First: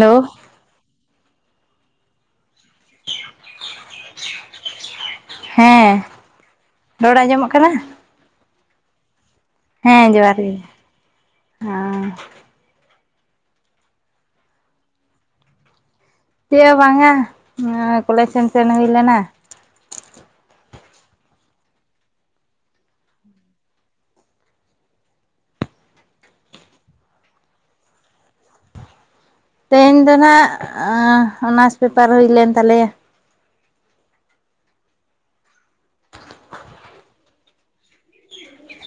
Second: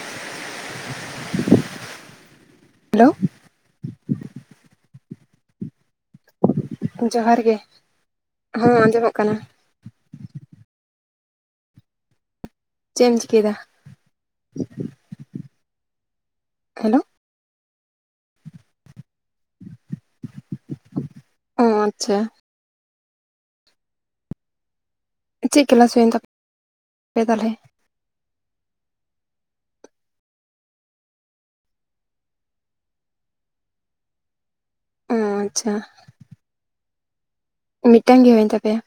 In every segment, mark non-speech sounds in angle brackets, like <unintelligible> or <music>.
Hello. Hello <unintelligible> <unintelligible> ᱦᱮᱸᱻ᱾ ᱡᱚᱦᱟᱨ ᱜᱮ, ᱦᱚᱸᱻ! ᱟᱸᱡᱚᱢᱚᱜ ᱠᱟᱱᱟ ᱾ ᱦᱮᱻ, ᱡᱚᱦᱟᱨ ᱜᱮ, ᱦᱟᱸᱻ ᱾ ᱪᱮᱜ ᱮᱢ ᱪᱤᱠᱟᱹᱭ ᱮᱫᱟ? ᱪᱮᱫ ᱦᱚᱸ ᱵᱟᱝᱟ ᱾ ᱚᱸᱻ ᱠᱚᱞᱮᱡᱽ ᱥᱮᱫ, ᱥᱮᱱ ᱦᱩᱭ ᱞᱮᱱᱟ ᱾ <unintelligible> ᱚᱼ ᱟᱪᱪᱷᱟ ᱾ ᱪᱮᱫ? ᱠᱞᱮᱞᱟᱥ ᱦᱩᱭᱮᱱ ᱛᱟᱯᱮ, ᱛᱟᱦᱚᱞᱮ, ᱛᱮᱦᱮᱧ ᱫᱚ ᱱᱷᱟᱜ, ᱚᱱᱟᱨᱥ ᱯᱮᱯᱟᱨ, ᱦᱩᱭ ᱞᱮᱱ ᱛᱟᱞᱮᱭᱟ ᱾ ᱚᱻ ᱟᱪᱪᱷᱟ ᱾ ᱢᱤᱫᱴᱮᱝ ᱜᱮ, ᱦᱩᱭᱮᱱ ᱛᱟᱯᱮᱭᱟ?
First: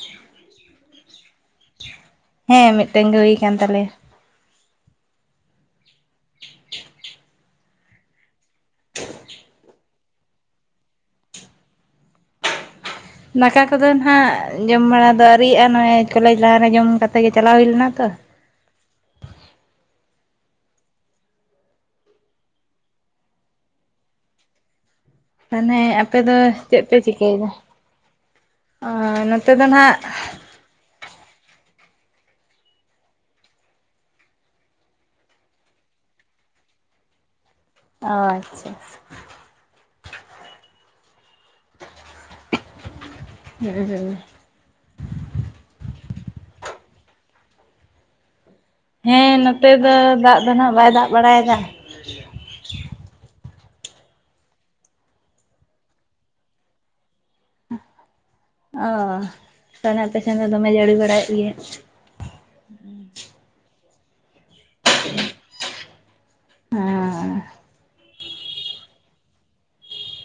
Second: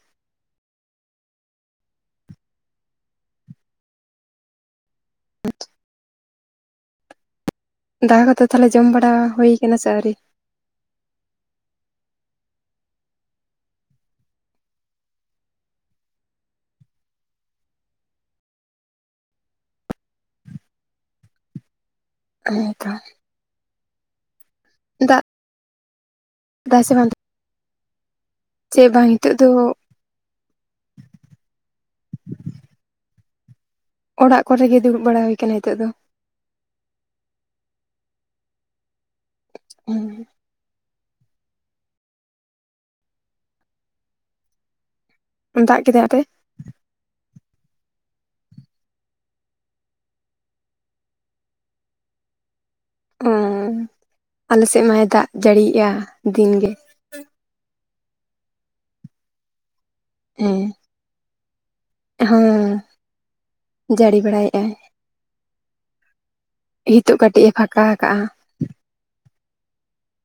ᱦᱮᱸ! ᱢᱤᱫᱴᱮᱱ ᱜᱮ, ᱦᱩᱭ ᱟᱠᱟᱱ ᱛᱟᱞᱮᱭᱟ ᱾ <unintelligible> ᱫᱟᱜᱟ ᱠᱚᱫᱚ, ᱛᱟᱦᱚᱞᱮ, ᱡᱚᱢ ᱵᱟᱲᱟ, ᱦᱩᱭ ᱟᱠᱟᱱᱟ ᱥᱮ, ᱟᱹᱣᱨᱤ? ᱫᱟᱠᱟ ᱠᱚᱫᱚ, ᱱᱷᱟᱜ, ᱡᱚᱢ ᱵᱟᱲᱟ ᱫᱚ, ᱟᱹᱣᱨᱤᱭᱟᱜᱼᱟ ᱾ ᱱᱚᱜᱼᱚᱭ ᱠᱚᱞᱮᱡᱽ ᱞᱟᱦᱟ ᱨᱮ, ᱡᱚᱢ ᱠᱟᱛᱮᱜ ᱜᱮ, ᱪᱟᱞᱟᱣ ᱦᱩᱭ ᱞᱮᱱᱟ ᱛᱚ ᱾ <unintelligible> ᱫᱟᱜ ᱾ ᱢᱟᱱᱮ, ᱟᱯᱮ ᱫᱚ, ᱪᱮᱫ ᱯᱮ, ᱪᱤᱠᱟᱹᱭᱮᱫᱟ? ᱪᱮᱫ ᱚᱻ ᱵᱟᱝ ᱱᱤᱛᱚᱜ ᱱᱚᱛᱮ ᱫᱚ, ᱱᱷᱟᱜ, ᱚᱲᱟᱜ ᱠᱚᱨᱮ ᱜᱮ, ᱫᱩᱲᱩᱵ ᱵᱟᱲᱟ ᱦᱩᱭ ᱟᱠᱟᱱᱟ ᱾ ᱱᱤᱛᱚᱜ ᱫᱚ ᱟᱻᱪᱪᱷᱟ ᱾ ᱳᱸᱻᱦᱚᱸ ᱾ <unintelligible> <inaudible> ᱫᱟᱜ ᱠᱮᱫᱟᱭ ᱟᱯᱮ? ᱦᱮᱸᱻ, ᱱᱚᱛᱮ ᱫᱚ, ᱫᱟᱜ ᱫᱚ ᱱᱷᱟᱜ, ᱵᱟᱭ ᱫᱟᱜ ᱵᱟᱲᱟ ᱭᱮᱫᱟ ᱾ ᱳᱸᱻ ᱟᱞᱮᱥᱮᱫ ᱢᱟᱭ, ᱫᱟᱜ ᱡᱟᱹᱲᱤ ᱭᱮᱜᱼᱟ, ᱫᱤᱱ ᱜᱮ ᱾ ᱟᱻ ᱛᱟᱦᱚᱞᱮ, ᱟᱯᱮᱥᱮᱱ ᱫᱚ, ᱫᱚᱢᱮ ᱡᱟᱹᱲᱤ ᱵᱟᱲᱟᱭᱮᱫ ᱜᱮᱭᱟ ᱾ ᱦᱚᱸᱻ, ᱡᱟᱹᱲᱤ ᱵᱟᱲᱟᱭᱮᱫᱼᱟᱭ ᱾ ᱚ ᱦᱤᱛᱚᱜ, ᱠᱟᱹᱴᱤᱡ ᱮ, ᱯᱷᱟᱠᱟ ᱟᱠᱟᱜᱼᱟᱭ ᱾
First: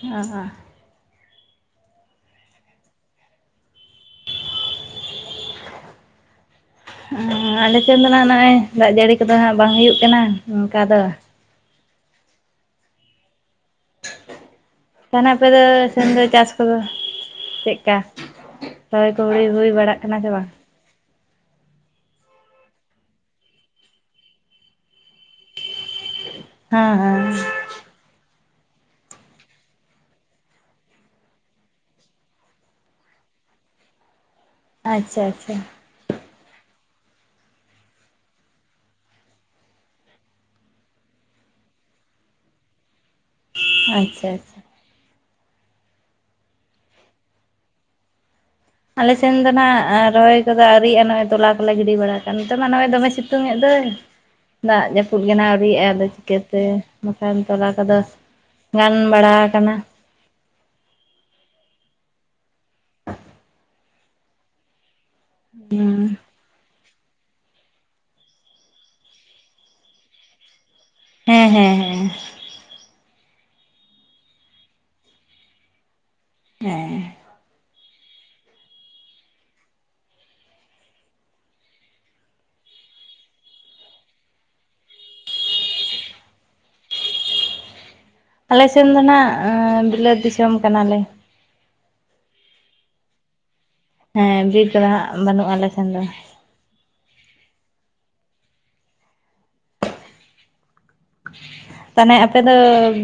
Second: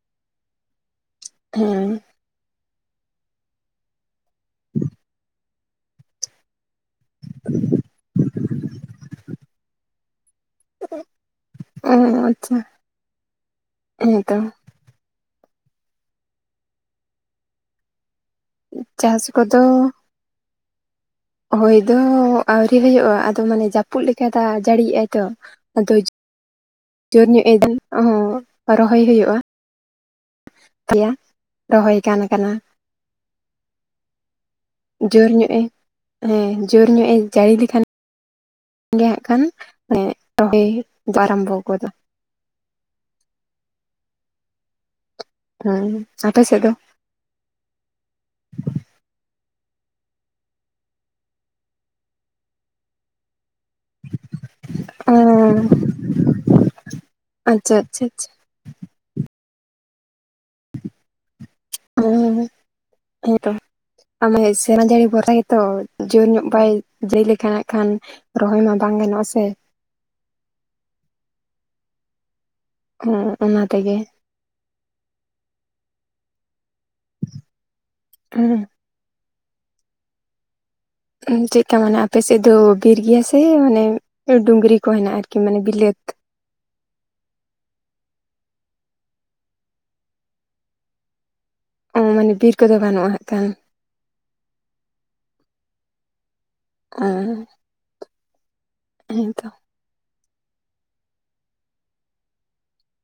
ᱟᱻ ᱦᱟ ᱾ ᱠᱷ-ᱦᱮᱸ ᱾ ᱟᱸ ᱟᱞᱮ ᱥᱮᱱ ᱫᱚ ᱱᱟᱜᱼᱚᱭ ᱫᱟᱜ ᱡᱟᱹᱲᱤ ᱠᱚᱫᱚ ᱦᱟᱸᱜ ᱵᱟᱝ ᱦᱩᱭᱩᱜ ᱠᱟᱱᱟ ᱚᱝᱠᱟ ᱫᱚ᱾ ᱟᱸ ᱟᱪᱪᱷᱟ ᱦᱮᱸᱛᱚ᱾ ᱛᱟᱦᱟᱞᱮ ᱟᱯᱮ ᱫᱚ ᱥᱮᱢ ᱫᱚ ᱪᱟᱥ ᱠᱚᱫᱚ ᱪᱮᱫᱠᱟ ᱨᱚᱦᱚᱭ ᱪᱟᱥ ᱠᱚ ᱠᱚᱫᱚ ᱦᱩᱭ ᱵᱟᱲᱟᱜ ᱮᱱᱟ ᱪᱮ ᱵᱟᱝ? ᱦᱳᱭ ᱫᱚ ᱟᱹᱣᱨᱤ ᱦᱩᱭᱩᱜᱼᱟ, ᱟᱫᱚ ᱢᱟᱱᱮ ᱡᱟᱹᱯᱩᱫ ᱞᱮᱠᱟ ᱫᱟᱜ ᱡᱟᱹᱲᱤ ᱮᱟᱭ ᱛᱚ ᱟᱫᱚ ᱦᱮᱸ ᱦᱮᱸ ᱡᱳᱨ ᱧᱚᱜᱼᱮ ᱳᱦ ᱨᱚᱦᱚᱭ ᱦᱩᱭᱩᱜᱼᱟ᱾ ᱛᱮᱭᱟ ᱨᱚᱦᱚᱭ ᱜᱟᱱ ᱠᱟᱱᱟ᱾ ᱟᱪᱪᱷᱟ ᱡᱳᱨ ᱟᱪᱪᱷᱟ ᱧᱚᱜᱼᱮ ᱦᱮᱸ ᱡᱳᱨ ᱧᱚᱜᱼᱮ ᱡᱟᱹᱲᱤ ᱞᱮᱠᱷᱟᱱ ᱜᱮ ᱦᱟᱸᱜ ᱠᱷᱟᱱ ᱨᱚᱦᱚᱭ ᱟᱨᱚᱢᱵᱚ ᱜᱚᱫᱚᱜ ᱟ᱾ ᱟᱪᱪᱷᱟ ᱟᱪᱪᱷᱟ ᱦᱮᱸ ᱟᱯᱮ ᱥᱮᱫ ᱫᱚ? ᱟᱞᱮ ᱥᱮᱱ ᱫᱚ ᱱᱟᱦᱟᱜ ᱨᱚᱦᱚᱭ ᱠᱚ ᱫᱚ ᱟᱨᱣᱤᱜᱼᱟ ᱱᱚᱜᱼᱚᱭ ᱛᱚᱞᱟ ᱠᱚ ᱞᱮ ᱜᱤᱰᱤ ᱵᱟᱲᱟ ᱠᱟᱜᱼᱟ ᱱᱤᱛᱚᱜ ᱢᱟ ᱱᱚᱜᱼᱚᱭ ᱫᱚᱢᱮ ᱥᱤᱛᱩᱝ ᱮᱫ ᱫᱚᱭ᱾ ᱫᱟᱜ ᱡᱟᱹᱯᱩᱫ ᱜᱮ ᱱᱟᱜ ᱚᱸ ᱟᱹᱣᱨᱤᱜᱼᱟ ᱟᱫᱚ ᱪᱤᱠᱟᱹᱛᱮ ᱵᱟᱠᱷᱟᱱ ᱛᱚᱞᱟ ᱟᱪᱪᱷᱟ ᱠᱚ ᱫᱚ ᱟᱪᱪᱷᱟ ᱟᱪᱪᱷᱟ ᱜᱟᱱ ᱵᱟᱲᱟ ᱟᱠᱟᱱᱟ᱾ ᱳᱦ ᱦᱮᱸ ᱛᱚ ᱟ ᱢᱟᱱᱮ ᱥᱮᱨᱢᱟ ᱡᱟᱲᱤ ᱵᱷᱚᱨᱥᱟ ᱜᱮ ᱛᱚ, ᱦᱮᱸ ᱡᱳᱨ ᱧᱚᱜ ᱵᱟᱭ ᱡᱟᱹᱭ ᱞᱮᱠᱷᱟᱱ ᱦᱟᱸᱜ ᱠᱷᱟᱱ ᱨᱚᱦᱚᱭ ᱢᱟ ᱵᱟᱝ ᱜᱟᱱᱚᱜᱼᱟ ᱥᱮ᱾ ᱦᱮᱸ ᱦᱮᱸ ᱦᱮᱸ᱾ ᱦᱩᱸ ᱚᱱᱟ ᱛᱮ ᱜᱮ᱾ ᱦᱮᱸ ᱦᱩᱸ ᱩᱦ ᱪᱮᱫᱠᱟ ᱢᱟᱱᱮ ᱟᱯᱮ ᱥᱮᱫ ᱫᱚ ᱵᱤᱨ ᱜᱮᱭᱟ ᱥᱮ ᱢᱟᱱᱮ ᱰᱩᱝᱨᱤ ᱠᱚ ᱦᱮᱱᱟᱜᱼᱟ ᱟᱨᱠᱤ ᱢᱟᱱᱮ ᱵᱤᱞᱟᱹᱛ? ᱟᱞᱮᱥᱮᱱ ᱫᱚ ᱱᱟᱦᱟᱜ ᱵᱤᱞᱟᱹᱛ ᱫᱤᱥᱚᱢ ᱠᱟᱱᱟᱞᱮ᱾ ᱚ ᱢᱟᱱᱮ ᱵᱤᱨ ᱠᱚ ᱫᱚ ᱵᱟᱹᱱᱩᱜᱼᱟ ᱦᱟᱸᱜ ᱠᱷᱟᱱ᱾ ᱦᱮᱸ ᱵᱤᱨ ᱠᱚ ᱫᱚ ᱦᱟᱸᱜ ᱵᱟᱱᱩᱜᱼᱟ ᱟᱞᱮ ᱥᱮᱱ ᱫᱚ᱾ ᱳᱦ ᱦᱮᱸ ᱛᱚ᱾ ᱛᱟᱦᱞᱮ ᱟᱯᱮ ᱫᱚ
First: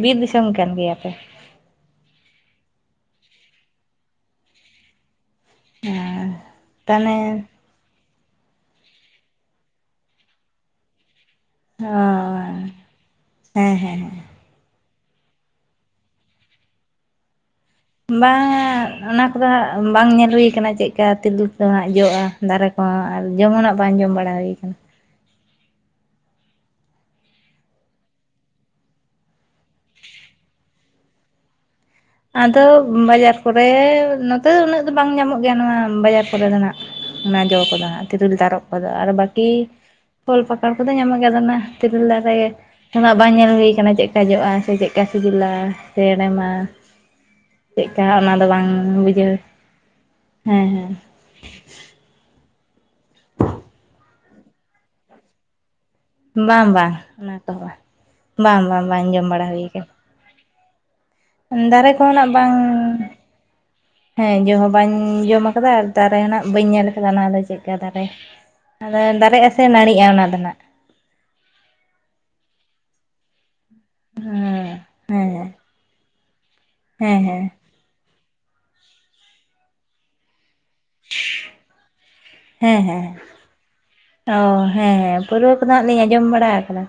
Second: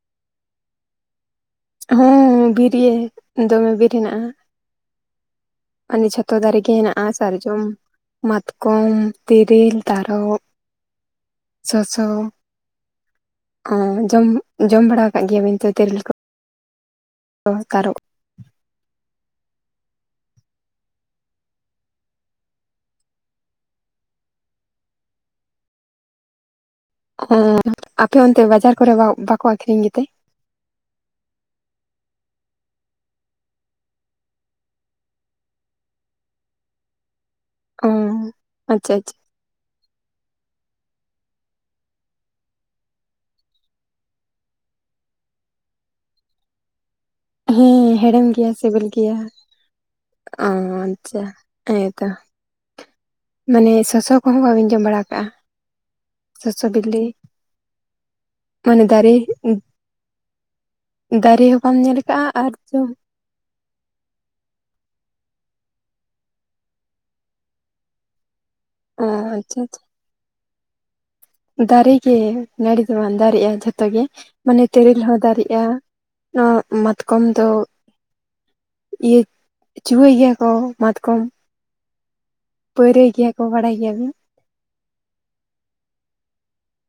ᱵᱤᱨ ᱫᱤᱥᱚᱢ ᱠᱟᱱ ᱜᱮᱭᱟ ᱯᱮ? ᱦᱳᱸ ᱵᱤᱨ ᱜᱮ ᱫᱚᱢᱮ ᱵᱤᱨ ᱦᱮᱱᱟᱜᱼᱟ᱾ ᱢᱟᱱᱮ ᱦᱮᱸ ᱷᱡᱚᱛᱚ ᱫᱟᱨᱮ ᱜᱮ ᱦᱮᱱᱟᱜᱼᱟ ᱛᱟᱦᱚᱞᱮ ᱥᱟᱨᱡᱚᱢ, ᱢᱟᱛᱠᱚᱢ, ᱛᱤᱨᱤᱞ, ᱛᱟᱨᱚᱵ, ᱚ ᱥᱚᱥᱚ, ᱦᱮᱸ ᱚ ᱦᱮᱸ ᱦᱮᱸ ᱡᱚᱢ ᱡᱚᱢ ᱵᱟᱲᱟ ᱟᱠᱟᱫ ᱜᱮᱭᱟᱵᱤᱱ ᱛᱚ ᱛᱮᱨᱮᱞ ᱠᱚ ᱛᱟᱨᱚᱵ ᱵᱟᱝᱼᱟ ᱚᱱᱟ ᱠᱚ ᱫᱚ ᱦᱟᱸᱜ ᱵᱟᱝ ᱧᱮᱞ ᱦᱩᱭ ᱠᱟᱱᱟ ᱪᱮᱫᱠᱟ ᱛᱮᱨᱤᱞ ᱠᱚ ᱫᱚ ᱦᱟᱸᱜ ᱡᱚᱜᱼᱟ᱾ ᱫᱟᱨᱮ ᱠᱚ ᱦᱟᱸᱜ ᱟᱨ ᱡᱚᱢ ᱦᱚᱸ ᱱᱟᱜ ᱵᱟᱝ ᱡᱚᱢ ᱵᱟᱲᱟ ᱦᱩᱭᱠᱟᱱᱟ᱾ ᱚᱜ ᱟᱯᱮ ᱚᱱᱛᱮ ᱵᱟᱡᱟᱨ ᱠᱚ ᱨᱮ ᱵᱟᱼᱵᱟᱠᱚ ᱟᱠᱷᱨᱤᱧ ᱜᱮᱛᱮ? ᱟᱫᱚ ᱵᱟᱡᱟᱨ ᱠᱚ ᱨᱮ ᱱᱚᱛᱮ ᱫᱚ ᱩᱱᱟᱹᱜ ᱫᱚ ᱵᱟᱝ ᱧᱟᱢᱚᱜ ᱜᱮᱭᱟ ᱱᱚᱣᱟ ᱵᱟᱡᱟᱨ ᱠᱚ ᱨᱮ ᱫᱚ ᱱᱟᱜ᱾ ᱚᱱᱟ ᱡᱚ ᱠᱚ ᱫᱚ ᱚ ᱦᱟᱸᱜ ᱛᱤᱨᱤᱞ ᱛᱟᱨᱚᱵ ᱠᱚ ᱫᱚ ᱟᱪᱪᱷᱟ ᱟᱨ ᱟᱪᱪᱷᱟ ᱵᱟᱠᱤ ᱤ ᱯᱷᱚᱞ ᱯᱟᱠᱚᱲ ᱠᱚ ᱫᱚ ᱧᱟᱢᱚᱜ ᱜᱮᱭᱟ ᱟᱫᱚ ᱚᱱᱟ ᱛᱤᱨᱤᱞ ᱫᱟᱨᱮ ᱥᱮ ᱱᱟᱜ ᱵᱟᱝ ᱧᱮᱞ ᱦᱩᱭ ᱠᱟᱱᱟ ᱪᱮᱫᱠᱟ ᱡᱚᱜᱼᱟ ᱥᱮ ᱪᱮᱫᱠᱟ ᱥᱤᱵᱤᱞᱟ ᱥᱮ ᱦᱮᱲᱮᱢᱟ, ᱦᱩᱸ ᱪᱮᱫᱠᱟ ᱦᱮᱲᱮᱢ ᱚᱱᱟ ᱫᱚ ᱜᱮᱭᱟ ᱵᱟᱝ ᱥᱤᱵᱤᱞ ᱜᱮᱭᱟ᱾ ᱵᱩᱡᱷᱟᱹᱣ ᱚ ᱦᱮᱸ ᱦᱮᱸ ᱟᱪᱪᱷᱟ᱾ ᱦᱮᱸ ᱛᱚ ᱢᱟᱱᱮ ᱥᱚᱥᱚ ᱠᱚ ᱦᱚᱸ ᱵᱟᱹᱵᱤᱱ ᱡᱚᱢ ᱵᱟᱲᱟ ᱠᱟᱜᱼᱟ? ᱥᱚᱥᱚ ᱵᱟᱝ ᱵᱟᱝ, ᱵᱤᱞᱤ ᱚᱱᱟ ᱠᱚ ᱦᱚᱸ ᱵᱟᱝ, ᱵᱟᱝ ᱢᱟᱱᱮ ᱵᱟᱝ, ᱵᱟᱝ ᱫᱟᱨᱮ ᱡᱚᱢ ᱵᱟᱲᱟ ᱦᱩᱭ ᱠᱟᱱᱟ᱾ ᱫᱟᱨᱮ ᱦᱚᱸ ᱵᱟᱢ ᱧᱮᱞ ᱦᱚᱸ ᱱᱟᱜ ᱠᱟᱜᱼᱟ ᱟᱨ ᱵᱟᱝ ᱡᱚᱢ ᱦᱮᱸ ᱡᱚᱢ ᱦᱚᱸ ᱵᱟᱧ ᱡᱚᱢ ᱟᱠᱟᱫᱟ ᱟᱨ ᱫᱟᱨᱮ ᱦᱚᱸ ᱱᱟᱜ ᱵᱟᱹᱧ ᱧᱮᱞ ᱟᱠᱟᱫᱟ ᱚᱱᱟᱫᱚ ᱪᱮᱫ ᱞᱮᱠᱟ ᱫᱟᱨᱮ᱾ ᱚ ᱟᱫᱚ ᱫᱟᱨᱮ ᱟ ᱟᱪᱪᱷᱟ ᱥᱮ ᱟᱪᱪᱷᱟ ᱱᱟᱹᱲᱤᱜᱼᱟ ᱚᱱᱟ ᱫᱚ ᱱᱟᱜ? ᱫᱟᱨᱮ ᱜᱮ ᱱᱟᱹᱲᱤ ᱫᱚ ᱵᱟᱝ ᱫᱟᱨᱮ ᱟᱜ ᱡᱟᱛ ᱛᱚ ᱜᱮ ᱢᱟᱱᱮ ᱦᱮᱸ ᱛᱮᱨᱮᱞ ᱦᱚᱸ ᱦᱮᱸ ᱫᱟᱨᱮᱜᱼᱟ ᱱᱚᱣᱟ ᱦᱮᱸ ᱢᱟᱛᱠᱚᱢ ᱦᱮᱸ ᱫᱚ ᱤᱭᱟᱹ ᱪᱩᱦᱟᱹᱭ ᱜᱮᱭᱟ ᱠᱚ ᱾ ᱢᱟᱛᱠᱚᱢ, ᱦᱮᱸ ᱦᱮᱸ ᱯᱟᱹᱣᱨᱟᱹᱭ ᱜᱮᱭᱟ ᱠᱚ ᱵᱟᱰᱟᱭ ᱜᱮᱭᱟᱵᱤᱱ? ᱚ ᱦᱮᱸ ᱦᱮᱸ ᱯᱟᱹᱨᱣᱟᱹ ᱠᱚᱫᱚ ᱦᱟᱸᱜ ᱞᱤᱧ ᱟᱸᱡᱚᱢ ᱵᱟᱲᱟ ᱠᱟᱫᱟ,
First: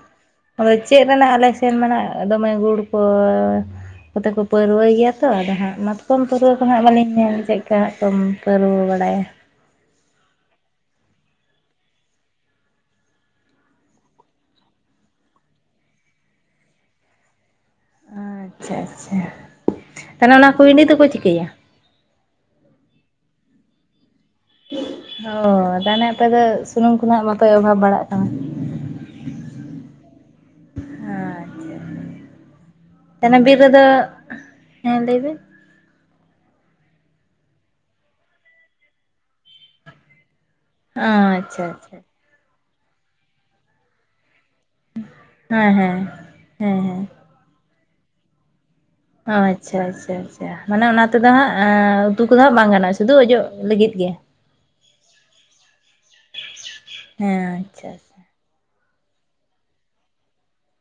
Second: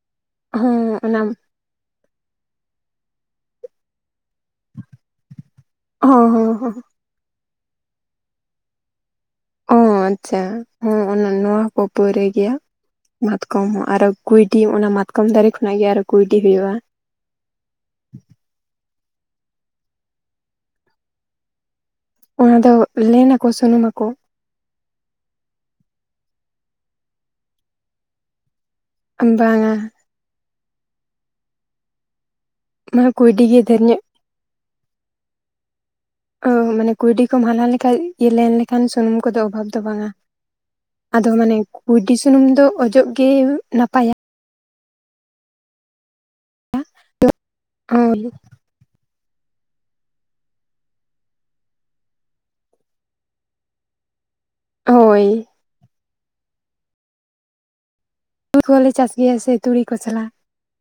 ᱟᱫᱚ ᱦᱚᱸ ᱪᱮᱜ ᱚᱱᱟ ᱨᱮᱱᱟᱜ ᱟᱞᱮ ᱥᱮᱱ ᱢᱮᱱᱟ ᱫᱚᱢᱮ ᱜᱩᱲ ᱠᱚ ᱠᱚᱛᱮ ᱠᱚ ᱯᱟᱹᱨᱣᱟᱹᱭ ᱜᱮᱭᱟ ᱛᱚ ᱟᱫᱚ ᱦᱟᱸᱜ ᱢᱟᱛᱠᱚᱢ ᱦᱚᱸ ᱦᱚᱸ ᱯᱟᱹᱨᱣᱟᱹ ᱫᱚ ᱦᱚᱸ ᱱᱟᱦᱟᱜ ᱵᱟᱹᱞᱤᱧ ᱧᱮᱞ ᱪᱮᱜᱠᱟ ᱦᱟᱸᱜ ᱠᱚ ᱯᱟᱹᱨᱣᱟᱹ ᱵᱟᱲᱟᱭᱟ᱾ ᱚ ᱟᱪᱪᱷᱟ, ᱦᱚᱸ ᱚᱱᱟ ᱱᱚᱣᱟ ᱦᱚᱸᱠᱚ ᱯᱟᱹᱣᱨᱟᱹᱭ ᱜᱮᱭᱟ ᱾ ᱢᱟᱛᱠᱚᱢ ᱦᱚᱸ ᱟᱨᱚ ᱠᱩᱭᱰᱤ ᱚᱱᱟ ᱢᱟᱛᱠᱚᱢ ᱫᱟᱨᱮ ᱠᱷᱚᱱᱟᱜ ᱜᱮ ᱟᱨᱚ ᱠᱩᱭᱰᱤ ᱦᱩᱭᱩᱜᱼᱟ ᱾ ᱟᱪᱪᱷᱟ ᱟᱪᱪᱷᱟ, ᱛᱟᱦᱚᱞᱮ ᱚᱱᱟ ᱠᱩᱭᱰᱤ ᱫᱚᱠᱚ ᱪᱤᱠᱟᱹᱭᱟ? ᱚᱱᱟ ᱫᱚ ᱞᱮᱱᱟᱠᱚ ᱥᱩᱱᱩᱢ ᱢᱟᱠᱚ ᱾ ᱚ, ᱛᱟᱦᱚᱞᱮ ᱟᱯᱮ ᱫᱚ ᱥᱩᱱᱩᱢ ᱠᱚᱱᱟᱜ ᱵᱟᱯᱮ ᱚᱵᱷᱟᱵᱽ ᱵᱟᱲᱟᱜ ᱠᱟᱱᱟ ᱾ ᱵᱟᱝᱼᱟ᱾ ᱟᱪᱪᱷᱟ, ᱢᱟᱱᱮ ᱛᱮ ᱱᱟ ᱠᱩᱭᱰᱤ ᱵᱤᱨ ᱜᱮ ᱨᱮᱫᱚ ᱰᱷᱮᱨ ᱧᱚᱜ ᱦᱮᱸ, ᱞᱮᱵᱤᱱ? ᱳ ᱢᱟᱱᱮ ᱠᱩᱭᱰᱤ ᱠᱚ ᱦᱟᱞᱟᱝ ᱞᱮᱠᱷᱟᱡ ᱤᱭᱟᱹ ᱞᱮᱱ ᱞᱮᱠᱷᱟᱱ ᱥᱩᱱᱩᱢ ᱠᱚᱫᱚ ᱚᱵᱷᱟᱵᱽ ᱫᱚ ᱵᱟᱝᱼᱟ ᱾ ᱟᱫᱚ ᱢᱟᱱᱮ ᱟᱪᱪᱷᱟ ᱟᱪᱪᱷᱟ ᱠᱩᱭᱰᱤ ᱥᱩᱱᱩᱢ ᱫᱚ ᱚᱡᱚᱜ ᱜᱮ ᱱᱟᱯᱟᱭᱟ ᱾ ᱦᱮᱸ ᱦᱮᱸ, ᱦᱮᱸ ᱦᱮᱸ ᱾ ᱚᱨ ᱚ ᱟᱪᱪᱷᱟ ᱟᱪᱪᱷᱟ ᱟᱪᱪᱷᱟ ᱾ ᱢᱟᱱᱮ ᱚᱱᱟ ᱛᱮᱫᱚ ᱦᱟᱸᱜ ᱩᱛᱩ ᱠᱚᱫᱚ ᱦᱟᱸᱜ ᱵᱟᱝ ᱜᱟᱱᱚᱜᱼᱟ, ᱥᱩᱫᱷᱩ ᱚᱡᱚᱜ ᱞᱤᱜᱤᱫ ᱜᱮ ᱾ ᱦᱳᱭ ᱾ ᱦᱮᱸ, ᱟᱪᱪᱷᱟ ᱾ ᱦᱩᱣᱟᱹ ᱞᱮ ᱪᱟᱥ ᱜᱮᱭᱟ ᱥᱮ ᱛᱩᱲᱤ ᱠᱚ ᱥᱟᱞᱟᱜ ᱾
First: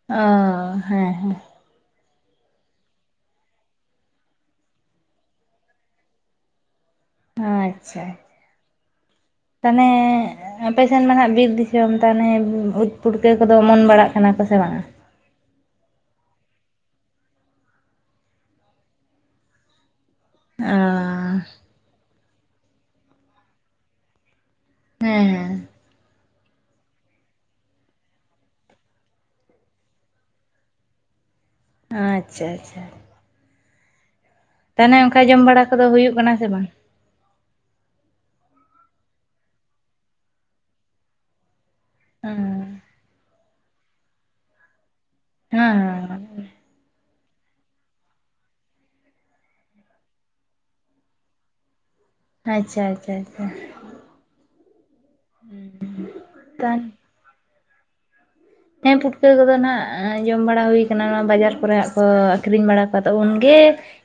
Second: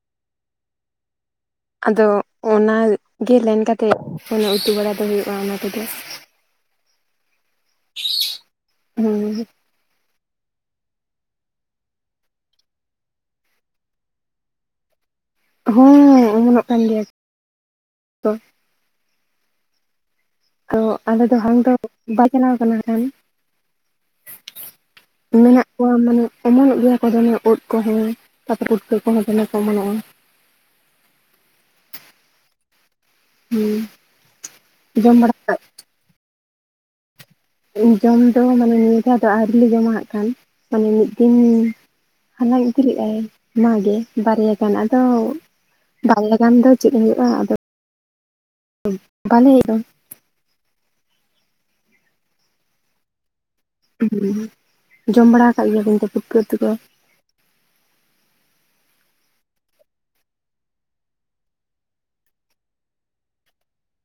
ᱚ, ᱦᱮᱸ ᱦᱮᱸ᱾ ᱟᱫᱚ ᱚᱱᱟ ᱜᱮ ᱞᱮᱱ ᱠᱟᱛᱮᱜ ᱠᱚᱱᱚ ᱩᱛᱩ ᱵᱟᱲᱟ ᱫᱚ ᱦᱳᱭᱳᱜᱼᱟ ᱚᱱᱟ ᱛᱮᱫᱚ᱾ ᱟᱪᱪᱷᱟ ᱾ <unintelligible> ᱛᱟᱱᱮ ᱟᱯᱮ ᱥᱮᱱ ᱢᱟ ᱱᱟᱦᱟᱜ ᱵᱤᱨ ᱫᱤᱥᱚᱢ ᱛᱟᱞᱦᱮ ᱳᱫ ᱯᱩᱴᱠᱟᱹ ᱠᱚᱫᱚ ᱚᱢᱚᱱ ᱵᱟᱲᱟᱜ ᱠᱟᱱᱟ ᱠᱚ ᱥᱮ ᱵᱟᱝᱟ? ᱦᱩᱸ ᱚᱢᱚᱱᱚᱜ ᱠᱟᱱ ᱜᱮᱭᱟ᱾ ᱠᱚ ᱛᱚ, ᱚ ᱟᱞᱮ ᱫᱚ ᱦᱟᱝ ᱫᱚ ᱵᱟᱭ ᱪᱟᱞᱟᱣ ᱠᱟᱱᱟ ᱦᱟᱜᱠᱷᱟᱱ ᱦᱮᱸ ᱾ ᱦᱮᱸ ᱢᱮᱱᱟᱜ ᱠᱚᱣᱟ ᱢᱟᱱᱮ ᱚᱢᱚᱱᱚᱜ ᱜᱮᱭᱟ ᱠᱚ ᱫᱚᱢᱮ ᱳᱫ ᱠᱚᱦᱚᱸ ᱛᱟᱯᱚᱨ ᱯᱩᱴᱠᱟᱹ ᱠᱚᱦᱚᱸ ᱫᱚᱢᱮ ᱠᱚ ᱚᱢᱚᱱᱚᱜᱼᱟ ᱾ ᱟᱪᱪᱷᱟ ᱟᱪᱪᱷᱟ ᱟᱪᱪᱷᱟ ᱾ ᱦᱩᱸ᱾ ᱛᱟᱱᱮ ᱚᱝᱠᱟ ᱡᱚᱢ ᱵᱟᱲᱟ ᱠᱚᱫᱚ ᱦᱳᱭᱳᱜ ᱠᱟᱱᱟ ᱥᱮ ᱵᱟᱝ? ᱡᱚᱢ ᱫᱚ ᱢᱟᱱᱮ ᱱᱤᱭᱟᱹ ᱫᱷᱟ ᱫᱚ ᱟᱹᱣᱨᱤ ᱞᱮ ᱡᱚᱢᱟᱜ ᱦᱟᱜ ᱠᱷᱟᱱ, ᱢᱟᱱᱮ ᱢᱤᱫ ᱫᱤᱱ ᱦᱟᱞᱟᱝ ᱦᱮᱸ ᱤᱫᱤ ᱞᱮᱜᱟᱭ ᱢᱟ ᱜᱮ ᱵᱟᱨᱭᱟ ᱜᱟᱱ, ᱟᱫᱚ ᱦᱮᱸ ᱵᱟᱨᱮᱭᱟ ᱜᱟᱱ ᱫᱚ ᱪᱮᱫ ᱦᱳᱭᱳᱜᱼᱟ? ᱟᱫᱚ <inaudible> ᱵᱟᱞᱮ ᱤᱫᱚ ᱟᱪᱪᱷᱟ ᱟᱪᱪᱷᱟ ᱟᱪᱪᱷᱟ ᱾ ᱩᱸ ᱦᱩᱸ, ᱡᱚᱢ ᱵᱟᱲᱟ ᱠᱟᱜ ᱜᱮᱭᱟᱵᱤᱱ ᱛᱚ ᱯᱩᱴᱠᱟᱹ ᱩᱛᱩ ᱠᱚ? ᱛᱟᱦᱚᱞᱮ ᱦᱮᱸ, ᱯᱩᱴᱠᱟᱹ ᱠᱚᱫᱚ ᱱᱟᱜ ᱡᱚᱢ ᱵᱟᱲᱟ ᱦᱩᱭ ᱠᱟᱱᱟ, ᱵᱟᱡᱟᱨ ᱠᱚᱨᱮ ᱦᱟᱸᱜ ᱠᱚ ᱟᱹᱠᱷᱨᱤᱧ ᱵᱟᱲᱟ ᱠᱚᱣᱟ ᱛᱚ ᱩᱱᱜᱮ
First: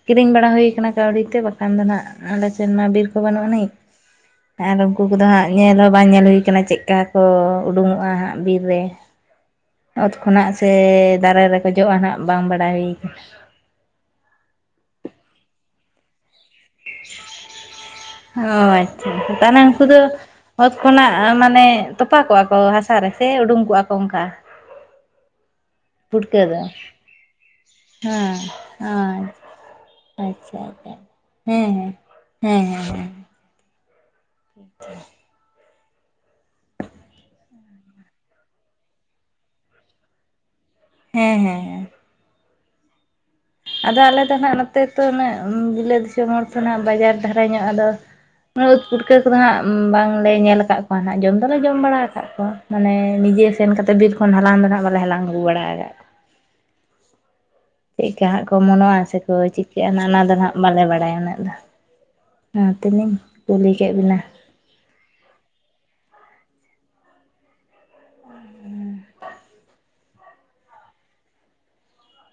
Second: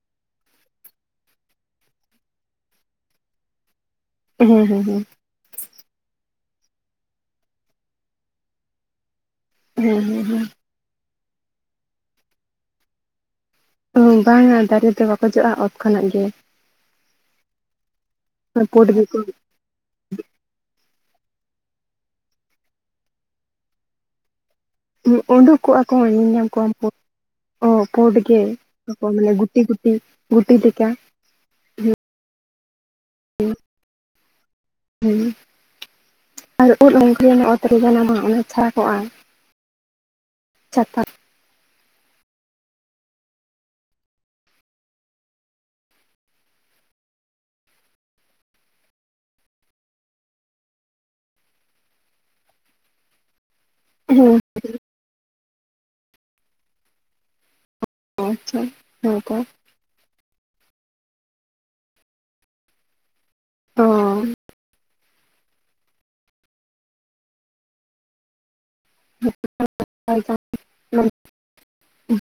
ᱠᱤᱨᱤᱧ ᱵᱟᱲᱟ ᱦᱳᱭ ᱠᱟᱱᱟ ᱠᱟᱹᱣᱰᱤ ᱛᱮ, ᱵᱟᱠᱷᱟᱱ ᱫᱚ ᱦᱟᱸᱜ ᱟᱞᱮ ᱥᱮᱱ ᱢᱟ ᱵᱤᱨ ᱠᱚ ᱵᱟᱹᱱᱩᱜ ᱟᱹᱱᱤᱡ ᱦᱮᱸ ᱾ ᱟᱨ ᱦᱮᱸ ᱦᱮᱸ ᱩᱱᱠᱩ ᱠᱚᱫᱚ ᱦᱟᱸᱜᱼᱼ ᱧᱮᱞ ᱦᱚᱸ ᱵᱟᱝ ᱧᱮᱞ ᱦᱩᱭ ᱟᱠᱟᱱᱟ ᱪᱮᱫᱠᱟ ᱠᱚ ᱩᱰᱩᱝᱚᱜᱼᱟ ᱦᱟᱸᱜ ᱵᱤᱨ ᱨᱮ? ᱦᱮᱸ ᱚᱛ ᱦᱮᱸ ᱠᱷᱚᱱᱟᱜ ᱥᱮ ᱫᱟᱨᱮ ᱨᱮᱠᱚ ᱡᱚᱜᱼᱟ ᱱᱟᱜ ᱵᱟᱝ ᱵᱟᱲᱟᱭ ᱦᱩᱭ ᱠᱟᱱᱟ᱾ ᱵᱟᱝᱟ ᱫᱟᱨᱮ ᱫᱚ ᱵᱟᱠᱚ ᱡᱚᱜᱼᱟ ᱚᱛ ᱠᱷᱚᱱᱟᱜ ᱜᱮ ᱚ, ᱯᱩᱸᱰ ᱟᱪᱪᱷᱟ ᱜᱮᱠᱚ ᱛᱟᱦᱞᱮ ᱩᱱᱠᱩ ᱫᱚᱼᱼ ᱚᱛ ᱠᱷᱚᱱᱟᱜ ᱢᱟᱱᱮ ᱛᱚᱯᱟ ᱠᱚᱜᱼᱟ ᱠᱚ ᱦᱟᱥᱟ ᱨᱮ, ᱥᱮ ᱩᱰᱩᱝ ᱠᱚᱜᱼᱟ ᱠᱚ ᱚᱱᱠᱟ᱾ ᱩᱰᱩᱠᱚᱜᱼᱟ ᱠᱚ ᱧᱮᱞ ᱯᱩᱴᱠᱟᱹ ᱧᱟᱢ ᱫᱚ ᱠᱚᱣᱟᱼᱼ ᱚ ᱯᱩᱸᱰ ᱦᱮᱸ ᱜᱮ ᱢᱟᱱᱮ ᱟᱪᱪᱷᱟ ᱜᱩᱴᱤ ᱜᱩᱴᱤ ᱜᱩᱴᱤ ᱟᱪᱪᱷᱟ ᱞᱮᱠᱟ᱾ ᱦᱮᱸ ᱦᱮᱸ ᱦᱮᱸ ᱦᱮᱸ ᱦᱮᱸ᱾ <inaudible> ᱦᱩᱸ, ᱟᱨ ᱩᱫ ᱚᱝᱠᱟ ᱜᱮ ᱧᱟᱢᱚᱜᱼᱟ ᱚᱛᱨᱮ ᱡᱮᱱᱚ ᱵᱟᱝ ᱚᱱᱟ ᱪᱷᱟᱰᱟ ᱠᱚᱜᱼᱟ ᱾ ᱪᱟ ᱠᱟᱠᱼᱼ ᱦᱮᱸ ᱦᱮᱸ ᱦᱮᱸ ᱾ ᱟᱫᱚ ᱟᱞᱮ ᱫᱚ ᱦᱟᱸᱜ ᱱᱚᱛᱮ ᱛᱚ ᱩᱱᱟᱹᱜ ᱵᱤᱞᱟᱹ ᱫᱤᱥᱚᱢ ᱦᱚᱲ ᱛᱚ ᱦᱟᱸᱜ ᱵᱟᱡᱟᱨ ᱫᱷᱟᱨᱟ ᱧᱚᱜ ᱟᱫᱚᱼᱼ ᱩᱫ ᱯᱩᱴᱠᱟᱹ ᱠᱚᱫᱚ ᱦᱟᱸᱜ ᱵᱟᱝ ᱞᱮ ᱧᱮᱞ ᱟᱠᱟᱫ ᱠᱚᱣᱟ ᱦᱟᱸᱜ ᱡᱚᱢ ᱫᱚᱞᱮ ᱡᱚᱢ ᱵᱟᱲᱟ ᱟᱠᱟᱫ ᱠᱚᱣᱟ ᱢᱟᱱᱮ ᱱᱤᱡᱮᱼᱼ ᱥᱮᱱ ᱠᱟᱛᱮᱫ ᱵᱤᱨ ᱠᱷᱚᱱ ᱦᱮᱸ ᱦᱟᱞᱟᱝ ᱫᱚ ᱱᱟᱦᱟᱜ ᱵᱟᱞᱮ ᱦᱟᱞᱟᱝ ᱟᱹᱜᱩ ᱵᱟᱲᱟ ᱟᱠᱟᱛᱼᱼ ᱪᱮᱫ ᱠᱟ ᱦᱟᱸᱜ ᱠᱚ ᱟᱪᱪᱷᱟ ᱢᱚᱱᱚᱜᱼᱟ ᱦᱮᱸ ᱥᱮᱠᱚ ᱛᱚ ᱪᱮᱫᱼᱼ ᱚᱱᱟ ᱫᱚ ᱱᱟᱦᱟᱜ ᱵᱟᱞᱮ ᱵᱟᱲᱟᱭᱟ ᱩᱱᱟᱹᱜ ᱫᱚ ᱚᱱᱟᱛᱮᱞᱤᱧ ᱠᱩᱞᱤ ᱠᱮᱫ ᱵᱮᱤᱱᱟ᱾ ᱛᱚ <unintelligible>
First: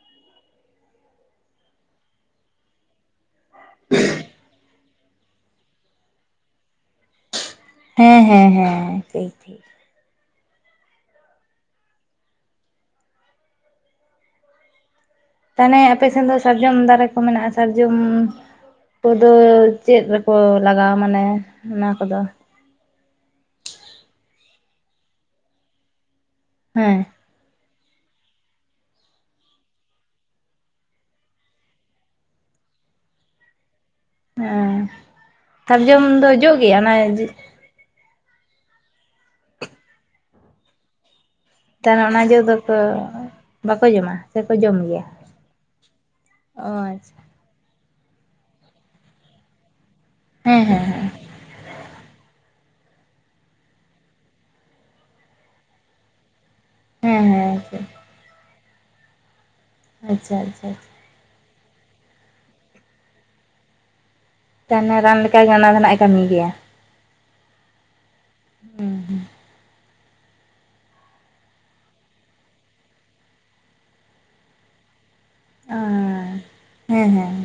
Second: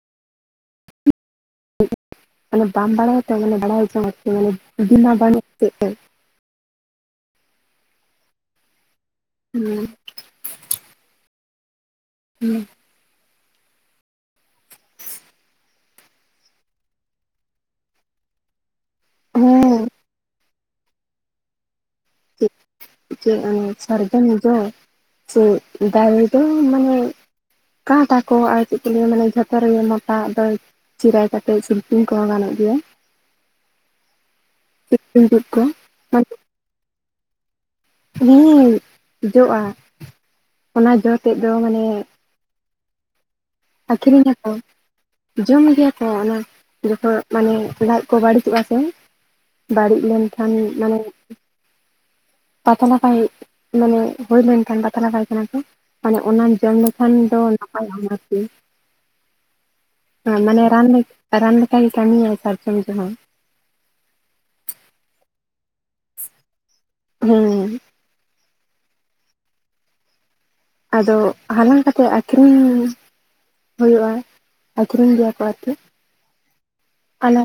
<unintelligible> ᱢᱟᱱᱮ ᱵᱟᱢ ᱵᱟᱲᱟᱭᱟ ᱛᱚ ᱢᱟᱱᱮ ᱵᱟᱲᱟᱭ ᱦᱚᱪᱚ ᱢᱮ ᱢᱟᱱᱮ ᱫᱤᱱ ᱦᱚ ᱵᱟᱹᱱᱩᱜ ᱦᱮᱸ ᱦᱮᱸ ᱦᱮᱸ ᱴᱷᱤᱠᱼᱼ ᱦᱩᱸ ᱦᱮᱸ ᱛᱟᱦᱚᱞᱮ ᱟᱯᱮ ᱥᱮᱫ ᱫᱚ ᱥᱟᱨᱡᱚᱢ ᱫᱟᱨᱮ ᱠᱚ ᱢᱮᱱᱟᱜᱼᱟ ᱥᱟᱨᱡᱚᱢᱼᱼ ᱠᱚᱫᱚ ᱪᱮᱫ ᱨᱮᱠᱚ ᱞᱟᱜᱟᱣᱟ ᱢᱟᱱᱮ ᱚᱱᱟ ᱠᱚᱫᱚ? ᱪᱮᱫ ᱥᱟᱨᱡᱚᱢ ᱡᱚ ᱥᱮᱼᱼ ᱫᱟᱨᱮ ᱫᱚ ᱦᱮᱸ ᱢᱟᱱᱮᱼᱼ ᱠᱟᱴ ᱟᱠᱚ ᱟᱨ ᱪᱮᱫ ᱠᱚ ᱞᱟᱹᱭᱟ ᱢᱟᱱᱮ ᱡᱷᱚᱛᱚ ᱨᱮᱜᱮ ᱢᱚᱴᱟ ᱟᱜ ᱫᱚ ᱪᱤᱨᱟ ᱠᱟᱛᱮᱫ ᱥᱤᱞᱯᱤᱧ ᱠᱚᱦᱚᱸ ᱜᱟᱱᱚᱜ ᱜᱮᱭᱟ᱾ ᱦᱮᱸ ᱥᱤᱞᱯᱤᱧ ᱛᱩᱫ ᱠᱚ ᱥᱟᱨᱡᱚᱢ ᱫᱚ ᱡᱚᱜ ᱜᱮᱭᱟ ᱚᱱᱟ᱾ ᱦᱚᱢ ᱡᱚᱜᱼᱟ ᱚᱱᱟ ᱡᱚᱼᱼ ᱮᱫ ᱫᱚ ᱢᱟᱱᱮᱼᱼ ᱛᱟᱦᱚᱞᱮ ᱚᱱᱟ ᱡᱚ ᱫᱚᱠᱚᱼᱼ ᱟᱠᱠᱷᱨᱤᱧ ᱟᱠᱚ ᱡᱚᱢ ᱜᱮᱭᱟᱠᱚ ᱚᱱᱟ ᱚ ᱡᱚᱠᱷᱚᱱᱼᱼ ᱟᱪᱪᱷᱟ ᱢᱟᱱᱮ ᱞᱟᱡ ᱠᱚ ᱵᱟᱹᱲᱤᱡᱚᱜᱼᱟ ᱥᱮ ᱵᱟᱹᱲᱤᱡ ᱞᱮᱱᱠᱷᱟᱱ ᱦᱮᱸ ᱦᱮᱸ ᱢᱟᱱᱮᱼᱼ ᱦᱮᱸ ᱯᱟᱛᱞᱟ ᱯᱟᱭ ᱢᱟᱱᱮ ᱦᱳᱭ ᱞᱮᱱᱠᱷᱟᱱ ᱯᱟᱛᱞᱟ ᱯᱟᱭᱠᱷᱟᱱᱟ ᱠᱚ ᱢᱟᱱᱮ ᱚᱱᱟᱼᱼ ᱡᱚᱢ ᱞᱮᱠᱷᱟᱱ ᱦᱮᱸ ᱫᱚ ᱦᱮᱸ ᱱᱟᱯᱟᱭ ᱟᱨᱠᱤ ᱟᱪᱪᱷᱟ ᱢᱟᱱᱮ ᱟᱪᱪᱷᱟ ᱟᱪᱪᱷᱟ ᱨᱟᱱᱼᱼ ᱨᱟᱢ ᱞᱮᱠᱟ ᱜᱮᱭ ᱠᱟᱹᱢᱤᱭᱟᱭ ᱥᱟᱨᱡᱚᱢ ᱡᱚ ᱦᱚᱸᱼᱼ ᱛᱟᱦᱞᱮ ᱨᱟᱱ ᱞᱮᱠᱟᱜᱮ ᱚᱱᱟ ᱫᱚ ᱱᱟᱜ ᱮ ᱠᱟᱹᱢᱤ ᱜᱮᱭᱟ᱾ ᱦᱮᱸ ᱦᱩᱸ ᱦᱩᱸ ᱟᱫᱚ ᱦᱟᱞᱟᱝ ᱠᱟᱛᱮ ᱟᱠᱷᱨᱤᱧ ᱦᱩᱭᱩᱜᱼᱟ ᱟᱠᱷᱨᱤᱧ ᱜᱮᱭᱟ᱾ ᱚᱣᱟᱛᱮ ᱚ ᱦᱮᱸ ᱦᱮᱸ ᱟᱞᱮ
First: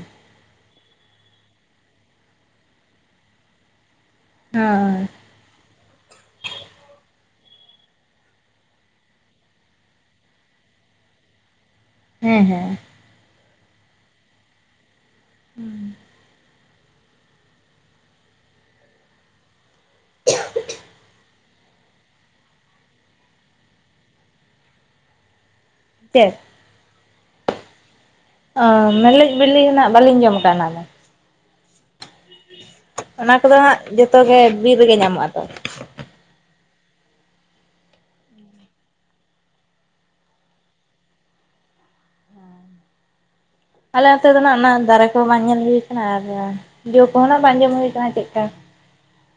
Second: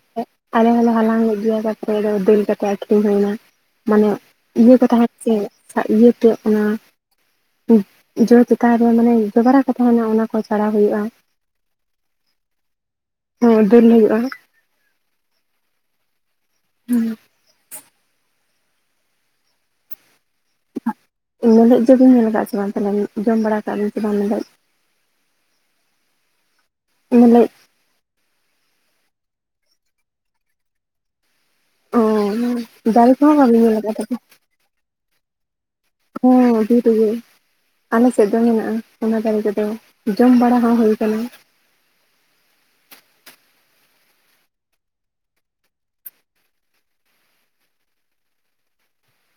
ᱟᱞᱮ ᱦᱚᱸᱞᱮ ᱦᱟᱞᱟᱝ ᱞᱮᱫᱟ ᱜᱮᱭᱟ ᱛᱟᱯᱚᱨᱮᱫᱚ ᱫᱟᱹᱞ ᱠᱟᱛᱮᱫ ᱟᱠᱷᱨᱤᱧ ᱦᱩᱭᱱᱟ ᱢᱟᱱᱮᱼᱼ ᱤᱭᱟᱹ ᱠᱚ ᱦᱳᱭ ᱛᱟᱦᱮ ᱪᱮᱫ ᱤᱭᱟᱹᱛᱮ ᱚᱱᱟᱼᱼ ᱡᱚ ᱪᱮᱛᱟᱱ ᱨᱮ ᱢᱟᱱᱮ ᱡᱚᱵᱲᱟ ᱠᱚ ᱛᱟᱦᱮᱱᱟ ᱚᱱᱟ ᱠᱚ ᱪᱟᱬᱟᱣ ᱦᱩᱭᱩᱜᱼᱟ ᱦᱮᱸ ᱦᱮᱸ ᱦᱚᱸ <unintelligible> ᱦᱩᱭᱩᱜᱼᱟ ᱦᱩᱸ ᱦᱮᱸ <inaudible> ᱢᱮᱱ ᱞᱮᱫ ᱡᱚ ᱵᱮᱱ ᱧᱮᱞ ᱟᱠᱟᱫᱼᱟ ᱥᱮ ᱵᱟᱝ ᱛᱟᱦᱚᱞᱮ ᱡᱚᱢ ᱵᱟᱲᱟ ᱠᱟᱜ ᱟᱵᱮᱱ ᱥᱮ ᱵᱟᱝ ᱢᱮᱱ ᱞᱮᱫ ᱪᱮᱫ ᱢᱮᱞᱮᱡ ᱚ ᱢᱮᱞᱮᱡ ᱵᱤᱞᱤ ᱚ ᱦᱟᱸᱜ ᱵᱟᱹᱞᱤᱧ ᱡᱚᱢ ᱠᱟᱜ ᱚᱱᱟ ᱫᱚᱼᱼ <unintelligible> ᱚᱱᱟ ᱠᱚ ᱫᱚ ᱵᱟᱵᱤᱱ ᱧᱮᱞ ᱦᱟᱸᱜ ᱟᱠᱟᱫ ᱛᱟᱯᱮ ᱡᱚᱛᱚᱜ ᱜᱮ ᱵᱤᱨ ᱨᱮ ᱜᱮ ᱧᱟᱢᱚᱜ ᱟ ᱛᱚ ᱚ ᱵᱤᱨ ᱨᱮ ᱜᱮᱼᱼ ᱟᱞᱮ ᱥᱮᱫ ᱫᱚ ᱢᱮᱱᱟᱜᱼᱟ ᱚᱱᱟ ᱫᱟᱨᱮ ᱠᱚ ᱫᱚ ᱡᱚᱢ ᱵᱟᱲᱟ ᱦᱚᱸ ᱦᱩᱭ ᱟᱠᱟᱱᱟ ᱟᱞᱮ ᱟᱹᱛᱩ ᱫᱚ ᱱᱟᱜ ᱚᱱᱟ ᱫᱟᱨᱮ ᱠᱚ ᱦᱚᱸ ᱵᱟᱝ ᱧᱮᱞ ᱦᱩᱭ ᱠᱟᱱᱟ ᱟᱨ ᱡᱚ ᱠᱚᱦᱚᱸ ᱱᱟᱜ ᱵᱟᱝ ᱡᱚᱢ ᱦᱩᱭ ᱟᱠᱟᱱᱟ ᱪᱮᱫᱠᱟ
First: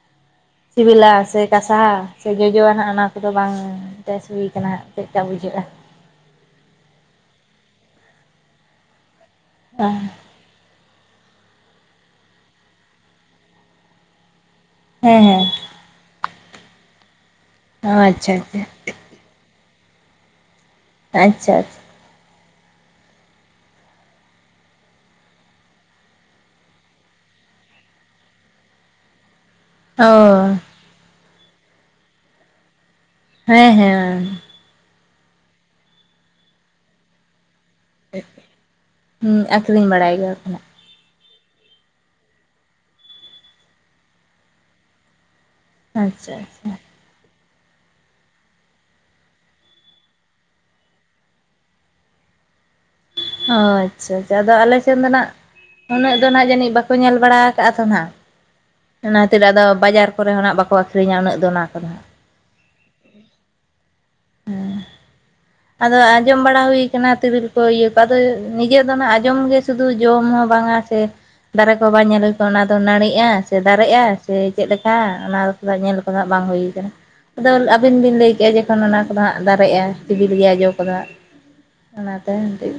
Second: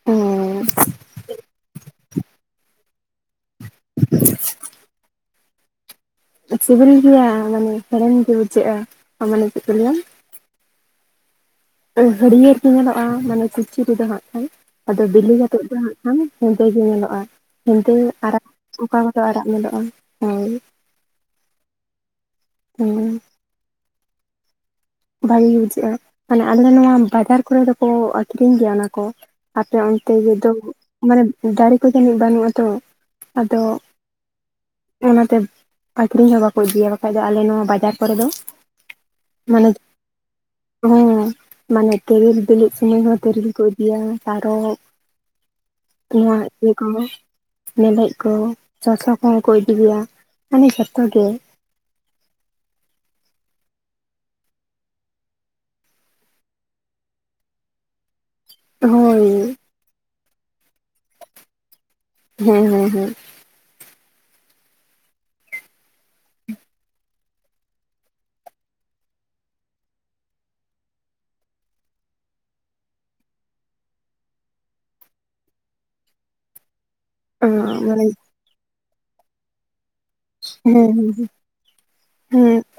ᱦᱮᱸ ᱥᱤᱵᱤᱞᱟ ᱥᱮ ᱠᱟᱥᱟ ᱥᱮ ᱡᱚᱡᱚᱣᱟᱜ ᱱᱟᱦᱟᱜ ᱚᱱᱟ ᱠᱚ ᱫᱚ ᱵᱟᱝᱼᱼ ᱴᱮᱥ ᱦᱩᱭ ᱟᱠᱟᱱᱟ ᱪᱮᱫ ᱠᱟ ᱵᱩᱡᱷᱟᱹᱜᱼᱟ ᱥᱤᱵᱤᱞ ᱜᱮᱭᱟ ᱢᱟᱱᱮ ᱦᱮᱲᱮᱢ ᱜᱮ ᱵᱩᱡᱷᱟᱹᱜᱼᱟ ᱢᱟᱱᱮ ᱪᱮᱫ ᱠᱚ ᱞᱟᱹᱭᱟ ᱦᱟᱹᱨᱭᱟᱹᱲ ᱜᱮ ᱧᱮᱞᱚᱜᱼᱟ ᱢᱟᱱᱮ ᱠᱩᱪᱤ ᱨᱮᱫᱚ ᱦᱟᱸᱜ ᱠᱷᱟᱱ ᱟᱫᱚ ᱦᱮᱸ ᱵᱤᱞᱤ ᱦᱮᱸ ᱠᱟᱛᱮᱜ ᱫᱚ ᱦᱟᱸᱜ <unintelligible> ᱦᱮᱸᱫᱮ ᱜᱮ ᱧᱮᱞᱚᱜᱼᱟ ᱚ ᱦᱮᱸᱫᱮ ᱟᱪᱪᱷᱟ ᱟᱨᱟᱜ ᱟᱪᱪᱷᱟ ᱚᱠᱟ ᱠᱚ ᱫᱚ ᱟᱨᱟᱜ ᱧᱮᱞᱚᱜᱼᱟ ᱦᱳᱭ ᱟᱪᱪᱷᱟ ᱟᱪᱪᱷᱟ ᱦᱩᱸ ᱵᱷᱟᱹᱜᱤ ᱜᱮ ᱵᱩᱡᱟᱜᱼᱟ ᱢᱟᱱᱮ ᱟᱞᱮ ᱱᱚᱣᱟ ᱵᱟᱡᱟᱨ ᱠᱚᱨᱮ ᱫᱚᱠᱚ ᱟᱹᱠᱷᱨᱤᱧ ᱜᱮᱭᱟ ᱚᱱᱟ ᱠᱚ ᱟᱯᱮ ᱚᱱᱛᱮ ᱨᱮᱫᱚ ᱚ ᱢᱟᱱᱮ ᱫᱟᱨᱮ ᱠᱚ ᱡᱟᱹᱱᱤᱡ ᱵᱟᱹᱱᱩᱜ ᱟᱛᱚ ᱟᱫᱚ ᱦᱮᱸ ᱦᱮᱸ ᱚᱱᱟ ᱛᱮ ᱟᱠᱷᱨᱤᱧ ᱦᱚᱸ ᱵᱟᱠᱚ ᱤᱫᱤᱭᱟ ᱵᱟᱠᱷᱟᱡ ᱫᱚ ᱟᱞᱮ ᱱᱚᱣᱟ ᱵᱟᱡᱟᱨᱼᱼ ᱠᱚᱨᱮ ᱫᱚ ᱦᱩᱸ ᱢᱟᱱᱮᱼᱼ ᱟᱠᱷᱨᱤᱧ ᱵᱟᱲᱟᱭ ᱜᱮᱭᱟ <unintelligible> ᱦᱮᱸ ᱢᱟᱱᱮ ᱛᱤᱨᱤᱞ ᱵᱤᱞᱤᱜ ᱥᱚᱢᱚᱭ ᱦᱚᱸ ᱛᱤᱨᱤᱞ ᱠᱚ ᱤᱫᱤᱭᱟ ᱛᱟᱨᱚᱵᱼᱼ ᱟᱪᱪᱷᱟ ᱱᱚᱣᱟ ᱟᱪᱪᱷᱟ ᱤᱭᱟᱹ ᱠᱚᱼᱼ ᱢᱮᱞᱮᱡ ᱠᱚ ᱥᱚᱥᱟ ᱠᱚ ᱦᱚᱸ ᱠᱚ ᱤᱫᱤ ᱜᱮᱭᱟ ᱢᱟᱱᱮ ᱡᱚᱛᱚ ᱜᱮ ᱚ ᱟᱪᱪᱷᱟ ᱟᱪᱪᱷᱟ ᱟᱫᱚ ᱟᱞᱮ ᱴᱷᱮᱱ ᱫᱚ ᱱᱟᱜ ᱩᱱᱟᱹᱜ ᱫᱚ ᱱᱟᱦᱟᱜ ᱡᱟᱹᱱᱤᱡ ᱵᱟᱠᱚ ᱧᱮᱞ ᱵᱟᱲᱟ ᱟᱠᱟᱫᱼᱟ ᱛᱚ ᱦᱟᱸᱜ ᱚᱱᱟ ᱦᱳᱭ ᱠᱷᱟᱹᱛᱤᱨ ᱟᱫᱚ ᱵᱟᱡᱟᱨ ᱠᱚᱨᱮ ᱦᱚᱸ ᱱᱟᱜ ᱵᱟᱠᱚ ᱟᱹᱠᱷᱨᱤᱧᱟ ᱩᱱᱟᱹᱜ ᱫᱚ ᱚᱱᱟ ᱠᱚᱫᱚ ᱦᱟᱸᱜ ᱦᱮᱸ ᱦᱮᱸ ᱦᱮᱸ ᱟᱫᱚ ᱟᱸᱡᱚᱢ ᱵᱟᱲᱟ ᱦᱩᱭ ᱠᱟᱱᱟ ᱛᱤᱨᱤᱞ ᱠᱚ ᱤᱭᱟᱹ ᱠᱚ ᱟᱫᱚ ᱱᱤᱡᱮ ᱫᱚ ᱟᱸᱡᱚᱢ ᱜᱮ ᱥᱩᱫᱩ ᱥᱩ ᱡᱚᱢ ᱦᱚᱸ ᱵᱟᱝᱟ ᱥᱮᱼᱼ ᱫᱟᱨᱮ ᱠᱚ ᱵᱟᱝ ᱧᱮᱞ ᱦᱩᱭ ᱠᱚᱜᱼᱟ ᱚᱱᱟ ᱫᱚ ᱱᱟᱹᱲᱤᱜᱼᱟ ᱥᱮ ᱫᱟᱨᱮᱜᱼᱟ ᱥᱮ ᱪᱮᱫ ᱞᱮᱠᱟ ᱚᱱᱟᱼᱼ ᱟ ᱧᱮᱞ ᱠᱚ ᱫᱚ ᱦᱟᱸᱜ ᱵᱟᱝ ᱦᱩᱭ ᱠᱟᱱᱟ ᱟᱫᱚ ᱟᱹᱵᱤᱱ ᱢᱟᱱᱮ ᱵᱤᱱ ᱞᱟᱹᱭ ᱠᱮᱜᱼᱟ ᱡᱚᱠᱷᱚᱱ ᱚᱱᱟ ᱠᱚᱫᱚ ᱦᱟᱸᱜ ᱫᱟᱨᱮᱜᱼᱟ ᱥᱤᱵᱤᱞ ᱜᱮᱭᱟ ᱡᱚ ᱠᱚᱫᱚ ᱦᱮᱸ ᱦᱟᱸᱜ ᱦᱮᱸ ᱚᱱᱟ ᱛᱮ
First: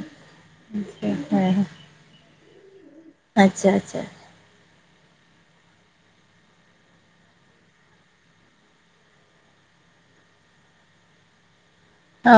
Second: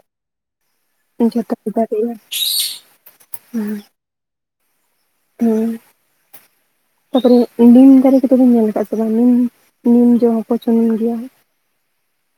ᱦᱮᱸ <unintelligible> <inaudible> ᱟᱪᱪᱷᱟ ᱟᱪᱪᱷᱟ ᱦᱩᱸ ᱛᱟᱯᱚᱨᱮ ᱱᱤᱢ ᱫᱟᱨᱮ ᱠᱚ ᱫᱚ ᱵᱚᱱ ᱧᱮᱞ ᱟᱠᱟᱫ ᱥᱮ ᱵᱟᱝ ᱱᱤᱢ ᱱᱤᱢ ᱡᱚ ᱦᱚᱸᱠᱚ <unintelligible> ᱜᱮᱭᱟ ᱚᱻ